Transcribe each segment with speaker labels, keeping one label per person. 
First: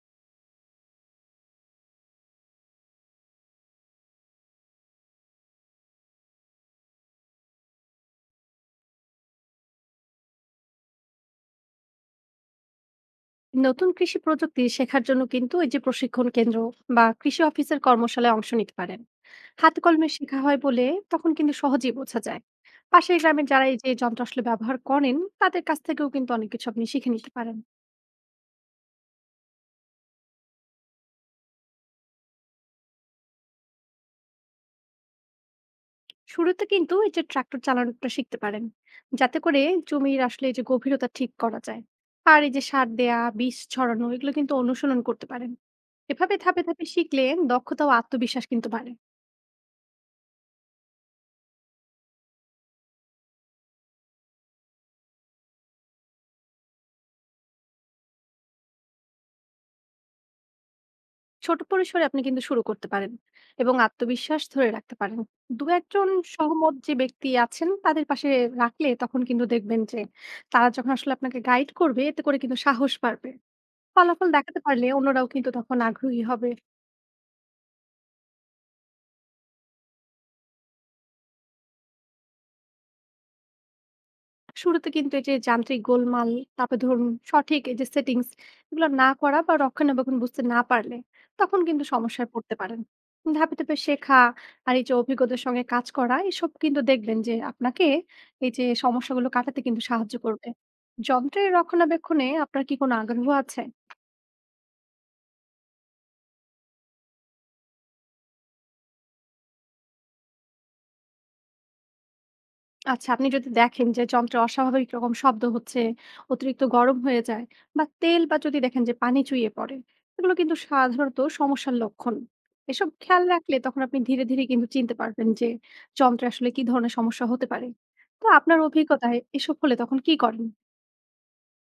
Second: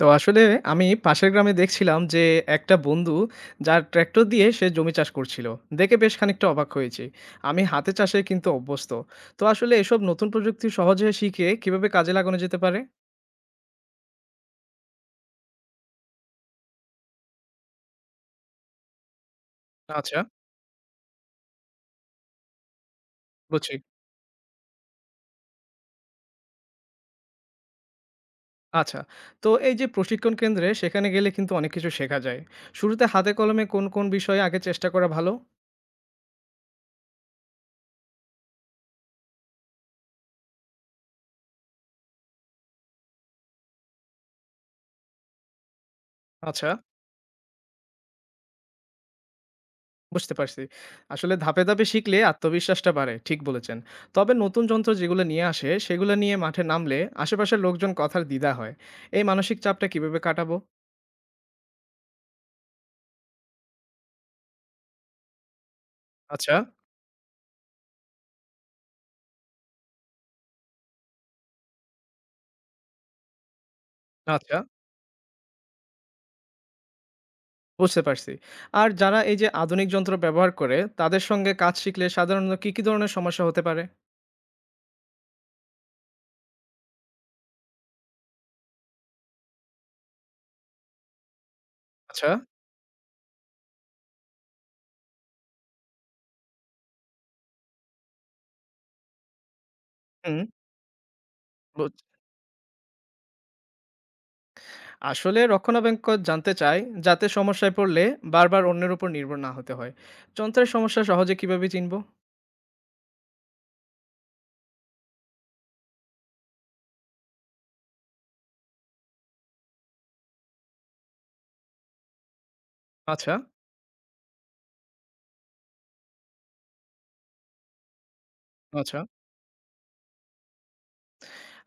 Speaker 1: তো আসলে আমি পাশের গ্রামে দেখছিলাম যে একটা বন্ধু যার ট্র্যাক্টর দিয়ে সে জমি চাষ করছিল দেখে বেশ খানিকটা অবাক হয়েছি। আমি হাতে চাষে কিন্তু অভ্যস্ত। তো আসলে এসব নতুন প্রযুক্তি সহজে শিখে কিভাবে কাজে লাগানো যেতে পারে?
Speaker 2: নতুন কৃষি প্রযুক্তি শেখার জন্য কিন্তু এই যে প্রশিক্ষণ কেন্দ্র বা কৃষি অফিসের কর্মশালায় অংশ নিতে পারেন। হাতে কলমে
Speaker 1: আচ্ছা।
Speaker 2: শেখা হয় বলে তখন কিন্তু সহজেই বোঝা যায়। পাশের গ্রামের যারা
Speaker 1: বুঝছি।
Speaker 2: এই যে যন্ত্র আসলে ব্যবহার করেন, তাদের কাছ থেকেও কিন্তু অনেক কিছু আপনি শিখে নিতে পারেন।
Speaker 1: আচ্ছা, তো এই যে প্রশিক্ষণ কেন্দ্রে সেখানে গেলে কিন্তু অনেক কিছু শেখা যায়। শুরুতে হাতে কলমে কোন কোন বিষয়ে আগে চেষ্টা করা ভালো?
Speaker 2: শুরুতে কিন্তু এই যে ট্রাক্টর চালানোটা শিখতে পারেন, যাতে করে জমির আসলে এই যে গভীরতা ঠিক করা যায়। আর এই যে সার দেয়া, বীজ ছড়ানো এগুলো কিন্তু অনুশীলন করতে পারেন। এভাবে ধাপে
Speaker 1: আচ্ছা।
Speaker 2: ধাপে শিখলে দক্ষতা ও আত্মবিশ্বাস কিন্তু বাড়ে।
Speaker 1: বুঝতে পারছি। আসলে ধাপে ধাপে শিখলে আত্মবিশ্বাসটা বাড়ে। ঠিক বলেছেন। তবে নতুন যন্ত্র যেগুলো নিয়ে আসে, সেগুলো নিয়ে মাঠে নামলে আশেপাশের লোকজন কথার দ্বিধা হয়। এই মানসিক চাপটা কিভাবে কাটাবো?
Speaker 2: ছোট পরিসরে আপনি কিন্তু শুরু করতে পারেন এবং আত্মবিশ্বাস ধরে রাখতে পারেন। দু একজন
Speaker 1: আচ্ছা।
Speaker 2: সহমত যে ব্যক্তি আছেন তাদের পাশে রাখলে তখন কিন্তু দেখবেন যে তারা যখন আসলে আপনাকে গাইড করবে, এতে করে কিন্তু সাহস বাড়বে। ফলাফল
Speaker 1: আচ্ছা,
Speaker 2: দেখাতে পারলে অন্যরাও কিন্তু তখন আগ্রহী হবে।
Speaker 1: বুঝতে পারছি। আর যারা এই যে আধুনিক যন্ত্র ব্যবহার করে, তাদের সঙ্গে কাজ শিখলে সাধারণত কি কি ধরনের সমস্যা হতে পারে?
Speaker 2: শুরুতে কিন্তু এই যে যান্ত্রিক গোলমাল, তারপর ধরুন সঠিক এই যে সেটিংস এগুলো না করা বা রক্ষণাবেক্ষণ বুঝতে না পারলে তখন কিন্তু
Speaker 1: আচ্ছা।
Speaker 2: সমস্যায় পড়তে পারেন। ধাপে ধাপে শেখা আর এই যে অভিজ্ঞতার সঙ্গে কাজ করা এসব কিন্তু দেখবেন যে আপনাকে এই যে সমস্যাগুলো কাটাতে কিন্তু সাহায্য
Speaker 1: হুম।
Speaker 2: করবে। যন্ত্রের
Speaker 1: বুঝ,
Speaker 2: রক্ষণাবেক্ষণে আপনার কি কোনো আগ্রহ আছে?
Speaker 1: আসলে রক্ষণাবেক্ষণ জানতে চাই, যাতে সমস্যায় পড়লে বারবার অন্যের উপর নির্ভর না হতে হয়। যন্ত্রের সমস্যা সহজে কিভাবে চিনবো?
Speaker 2: আচ্ছা, আপনি যদি দেখেন যে যন্ত্রে অস্বাভাবিক রকম শব্দ হচ্ছে, অতিরিক্ত গরম হয়ে যায়, বা তেল বা যদি দেখেন যে পানি চুইয়ে পড়ে, এগুলো কিন্তু সাধারণত সমস্যার লক্ষণ। এসব খেয়াল
Speaker 1: আচ্ছা।
Speaker 2: রাখলে তখন আপনি ধীরে ধীরে কিন্তু চিনতে পারবেন যে যন্ত্রে আসলে কি ধরনের সমস্যা হতে পারে। তো আপনার
Speaker 1: আচ্ছা।
Speaker 2: অভিজ্ঞতায় এসব হলে তখন কি করেন?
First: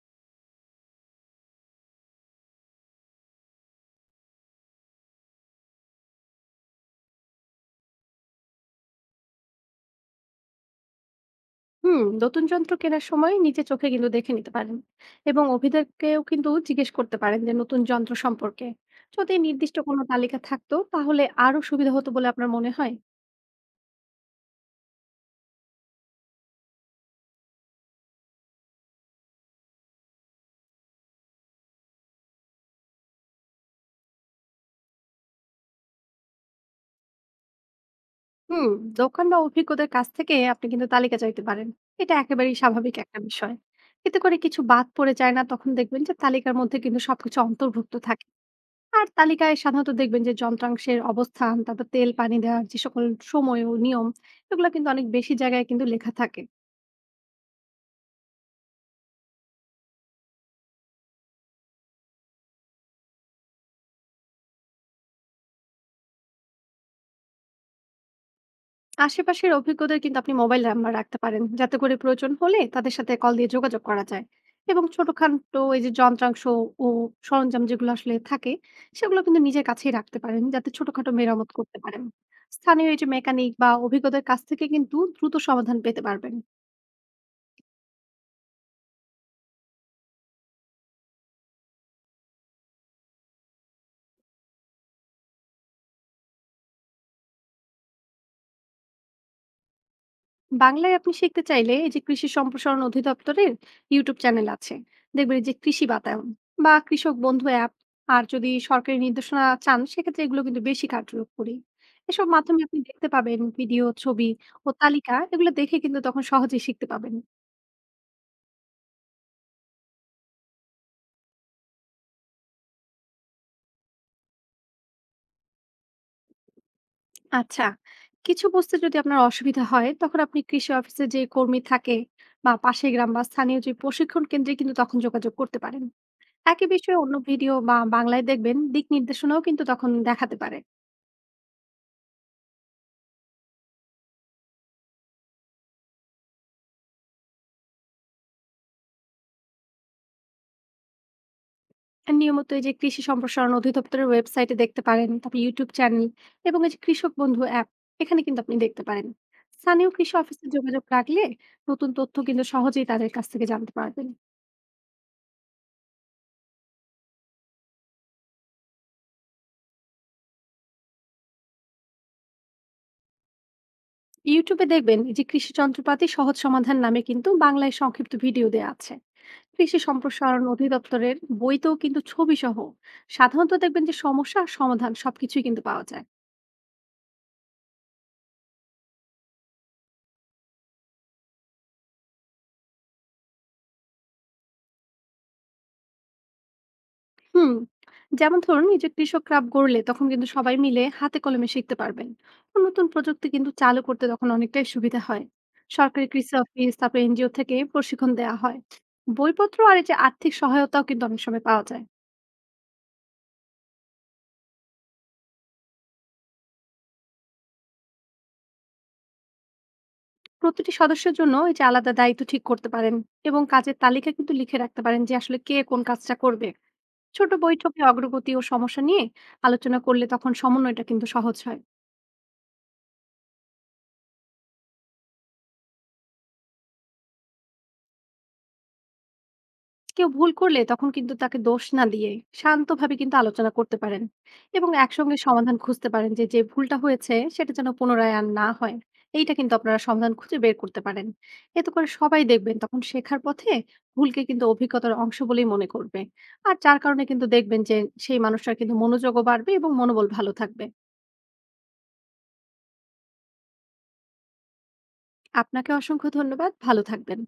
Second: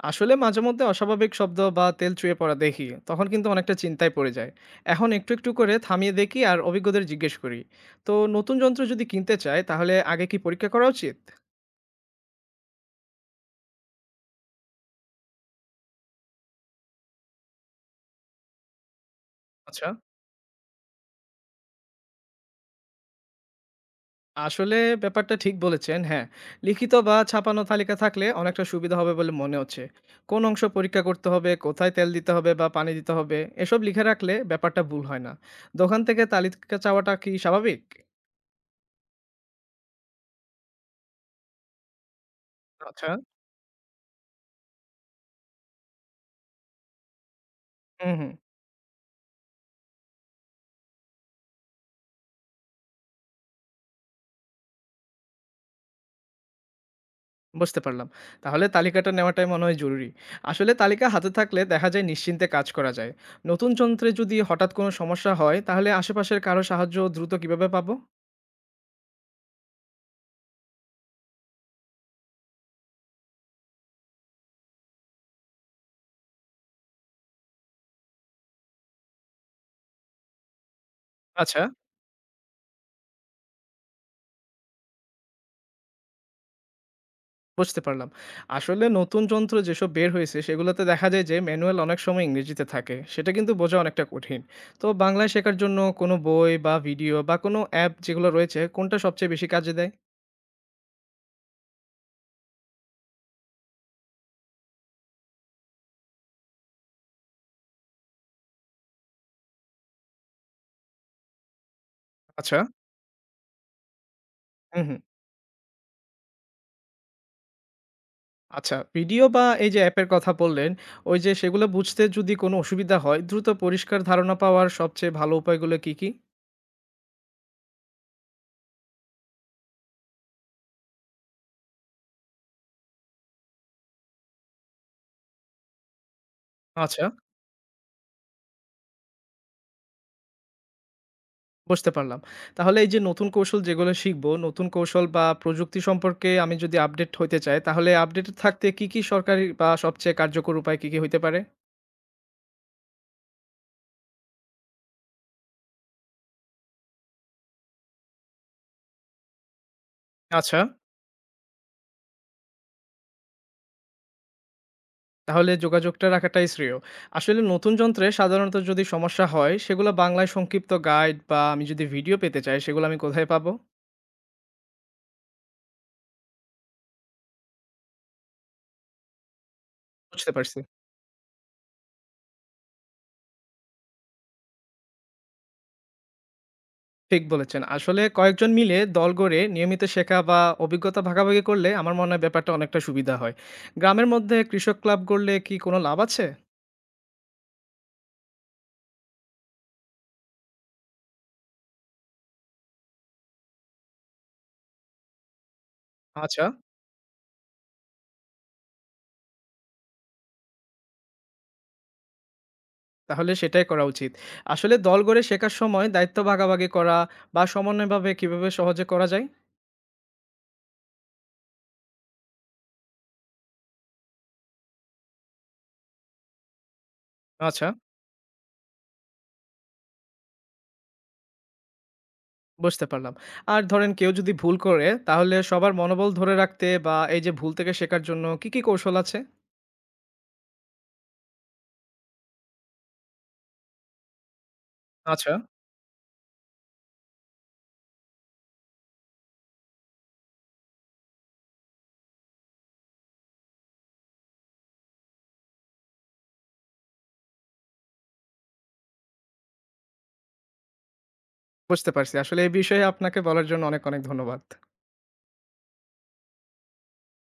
Speaker 1: আসলে মাঝেমধ্যে অস্বাভাবিক শব্দ বা তেল চুইয়ে পড়া দেখি তখন কিন্তু অনেকটা চিন্তায় পড়ে যায়। এখন একটু একটু করে থামিয়ে দেখি আর অভিজ্ঞদের জিজ্ঞেস করি। তো নতুন যন্ত্র যদি কিনতে চায় তাহলে আগে কি পরীক্ষা করা উচিত?
Speaker 2: হুম, নতুন যন্ত্র কেনার সময় নিজে চোখে কিন্তু দেখে নিতে পারেন এবং অভিজ্ঞকেও কিন্তু জিজ্ঞেস করতে পারেন যে নতুন যন্ত্র সম্পর্কে। যদি নির্দিষ্ট
Speaker 1: আচ্ছা।
Speaker 2: কোনো তালিকা থাকতো তাহলে আরো সুবিধা হতো বলে আপনার মনে হয়?
Speaker 1: আসলে ব্যাপারটা ঠিক বলেছেন, হ্যাঁ। লিখিত বা ছাপানো তালিকা থাকলে অনেকটা সুবিধা হবে বলে মনে হচ্ছে। কোন অংশ পরীক্ষা করতে হবে, কোথায় তেল দিতে হবে বা পানি দিতে হবে, এসব লিখে রাখলে ব্যাপারটা ভুল হয় না। দোকান থেকে তালিকা চাওয়াটা কি স্বাভাবিক?
Speaker 2: হুম, দোকান বা অভিজ্ঞদের কাছ থেকে আপনি কিন্তু তালিকা চাইতে পারেন। এটা একেবারেই স্বাভাবিক
Speaker 1: আচ্ছা।
Speaker 2: একটা বিষয়। এতে করে কিছু বাদ পড়ে যায় না, তখন দেখবেন যে তালিকার মধ্যে কিন্তু সবকিছু অন্তর্ভুক্ত
Speaker 1: হুম
Speaker 2: থাকে।
Speaker 1: হুম
Speaker 2: আর তালিকায় সাধারণত দেখবেন যে যন্ত্রাংশের অবস্থান, তারপর তেল, পানি দেওয়ার যে সকল সময় ও নিয়ম এগুলা কিন্তু অনেক বেশি জায়গায় কিন্তু লেখা থাকে।
Speaker 1: বুঝতে পারলাম। তাহলে তালিকাটা নেওয়াটাই মনে হয় জরুরি। আসলে তালিকা হাতে থাকলে দেখা যায় নিশ্চিন্তে কাজ করা যায়। নতুন যন্ত্রে যদি হঠাৎ কোনো সমস্যা হয় তাহলে আশেপাশের কারো সাহায্য দ্রুত কিভাবে পাবো?
Speaker 2: আশেপাশের অভিজ্ঞদের কিন্তু আপনি মোবাইল নাম্বার রাখতে পারেন, যাতে করে প্রয়োজন হলে তাদের সাথে কল দিয়ে যোগাযোগ করা যায়। এবং ছোটখাটো এই যে যন্ত্রাংশ ও সরঞ্জাম যেগুলো আসলে থাকে, সেগুলো কিন্তু নিজের কাছেই রাখতে পারেন যাতে ছোটখাটো মেরামত
Speaker 1: আচ্ছা।
Speaker 2: করতে পারেন। স্থানীয় এই যে মেকানিক বা অভিজ্ঞদের কাছ থেকে কিন্তু দ্রুত সমাধান পেতে পারবেন।
Speaker 1: বুঝতে পারলাম। আসলে নতুন যন্ত্র যেসব বের হয়েছে সেগুলোতে দেখা যায় যে ম্যানুয়াল অনেক সময় ইংরেজিতে থাকে। সেটা কিন্তু বোঝা অনেকটা কঠিন। তো বাংলায় শেখার জন্য কোনো বই বা ভিডিও বা কোনো অ্যাপ যেগুলো রয়েছে কোনটা সবচেয়ে বেশি কাজে দেয়?
Speaker 2: বাংলায় আপনি শিখতে চাইলে এই যে কৃষি সম্প্রসারণ অধিদপ্তরের ইউটিউব চ্যানেল আছে। দেখবেন এই যে কৃষি বাতায়ন বা কৃষক বন্ধু অ্যাপ, আর যদি সরকারি নির্দেশনা চান সেক্ষেত্রে এগুলো কিন্তু বেশি কার্যকরী। এসব
Speaker 1: আচ্ছা।
Speaker 2: মাধ্যমে আপনি দেখতে পাবেন ভিডিও, ছবি ও
Speaker 1: হুম।
Speaker 2: তালিকা, এগুলো দেখে কিন্তু তখন সহজেই শিখতে পাবেন।
Speaker 1: আচ্ছা, ভিডিও বা এই যে অ্যাপের কথা বললেন, ওই যে সেগুলো বুঝতে যদি কোনো অসুবিধা হয়, দ্রুত পরিষ্কার ধারণা পাওয়ার সবচেয়ে ভালো উপায়গুলো কি কি?
Speaker 2: আচ্ছা, কিছু বুঝতে যদি আপনার অসুবিধা হয়, তখন আপনি কৃষি অফিসে যে কর্মী থাকে বা পাশের গ্রাম বা স্থানীয় যে প্রশিক্ষণ কেন্দ্রে কিন্তু তখন যোগাযোগ করতে পারেন। একই বিষয়ে
Speaker 1: আচ্ছা।
Speaker 2: অন্য ভিডিও বা বাংলায় দেখবেন দিক নির্দেশনাও কিন্তু তখন দেখাতে পারে।
Speaker 1: বুঝতে পারলাম। তাহলে এই যে নতুন কৌশল যেগুলো শিখবো, নতুন কৌশল বা প্রযুক্তি সম্পর্কে আমি যদি আপডেট হইতে চাই, তাহলে আপডেটেড থাকতে কি কি সরকারি বা সবচেয়ে কার্যকর উপায় কি কি হইতে পারে?
Speaker 2: আর নিয়মিত এই যে কৃষি সম্প্রসারণ অধিদপ্তরের ওয়েবসাইটে দেখতে পারেন, তারপর ইউটিউব চ্যানেল এবং এই যে কৃষক বন্ধু অ্যাপ, এখানে কিন্তু আপনি দেখতে পারেন। স্থানীয় কৃষি অফিসে
Speaker 1: আচ্ছা,
Speaker 2: যোগাযোগ রাখলে নতুন তথ্য কিন্তু সহজেই তাদের কাছ থেকে জানতে পারবেন।
Speaker 1: তাহলে যোগাযোগটা রাখাটাই শ্রেয়। আসলে নতুন যন্ত্রে সাধারণত যদি সমস্যা হয়, সেগুলো বাংলায় সংক্ষিপ্ত গাইড বা আমি যদি ভিডিও পেতে চাই, সেগুলো আমি কোথায় পাবো?
Speaker 2: ইউটিউবে দেখবেন এই যে কৃষি যন্ত্রপাতি সহজ সমাধান নামে কিন্তু বাংলায় সংক্ষিপ্ত ভিডিও দেওয়া আছে কৃষি
Speaker 1: বুঝতে
Speaker 2: সম্প্রসারণ
Speaker 1: পারছি।
Speaker 2: অধিদপ্তরের। বইতেও কিন্তু ছবি সহ সাধারণত দেখবেন যে সমস্যা আর সমাধান সবকিছুই কিন্তু পাওয়া যায়।
Speaker 1: ঠিক বলেছেন। আসলে কয়েকজন মিলে দল গড়ে নিয়মিত শেখা বা অভিজ্ঞতা ভাগাভাগি করলে আমার মনে হয় ব্যাপারটা অনেকটা সুবিধা হয়। গ্রামের মধ্যে কৃষক ক্লাব গড়লে কি কোনো লাভ আছে?
Speaker 2: হুম, যেমন ধরুন এই যে কৃষক ক্লাব গড়লে তখন কিন্তু সবাই মিলে হাতে কলমে শিখতে পারবেন। তো নতুন প্রযুক্তি কিন্তু চালু করতে তখন অনেকটাই সুবিধা হয়। সরকারি কৃষি
Speaker 1: আচ্ছা,
Speaker 2: অফিস, তারপর এনজিও থেকে প্রশিক্ষণ দেওয়া হয়, বইপত্র আর এই যে আর্থিক সহায়তাও কিন্তু অনেক সময় পাওয়া যায়।
Speaker 1: তাহলে সেটাই করা উচিত। আসলে দল গড়ে শেখার সময় দায়িত্ব ভাগাভাগি করা বা সমন্বয়ভাবে কিভাবে সহজে করা যায়?
Speaker 2: প্রতিটি সদস্যের জন্য এই যে আলাদা দায়িত্ব ঠিক করতে পারেন এবং কাজের তালিকা কিন্তু লিখে রাখতে পারেন যে আসলে কে কোন কাজটা করবে। ছোট
Speaker 1: আচ্ছা।
Speaker 2: বৈঠকে অগ্রগতি ও সমস্যা নিয়ে আলোচনা করলে তখন সমন্বয়টা কিন্তু সহজ হয়।
Speaker 1: বুঝতে পারলাম। আর ধরেন কেউ যদি ভুল করে তাহলে সবার মনোবল ধরে রাখতে বা এই যে ভুল থেকে শেখার জন্য কি কি কৌশল আছে?
Speaker 2: কেউ ভুল করলে তখন কিন্তু তাকে দোষ না দিয়ে শান্তভাবে কিন্তু আলোচনা করতে পারেন এবং একসঙ্গে
Speaker 1: আচ্ছা।
Speaker 2: সমাধান খুঁজতে পারেন যে যে ভুলটা হয়েছে সেটা যেন পুনরায় আর না হয়। এইটা কিন্তু আপনারা সমাধান খুঁজে বের করতে পারেন। এতে করে সবাই দেখবেন তখন শেখার পথে ভুলকে কিন্তু অভিজ্ঞতার অংশ বলেই মনে করবে। আর যার কারণে কিন্তু দেখবেন যে সেই মানুষটার কিন্তু মনোযোগও বাড়বে এবং মনোবল ভালো থাকবে।
Speaker 1: বুঝতে পারছি। আসলে এই বিষয়ে আপনাকে বলার জন্য অনেক ধন্যবাদ।
Speaker 2: আপনাকে অসংখ্য ধন্যবাদ, ভালো থাকবেন।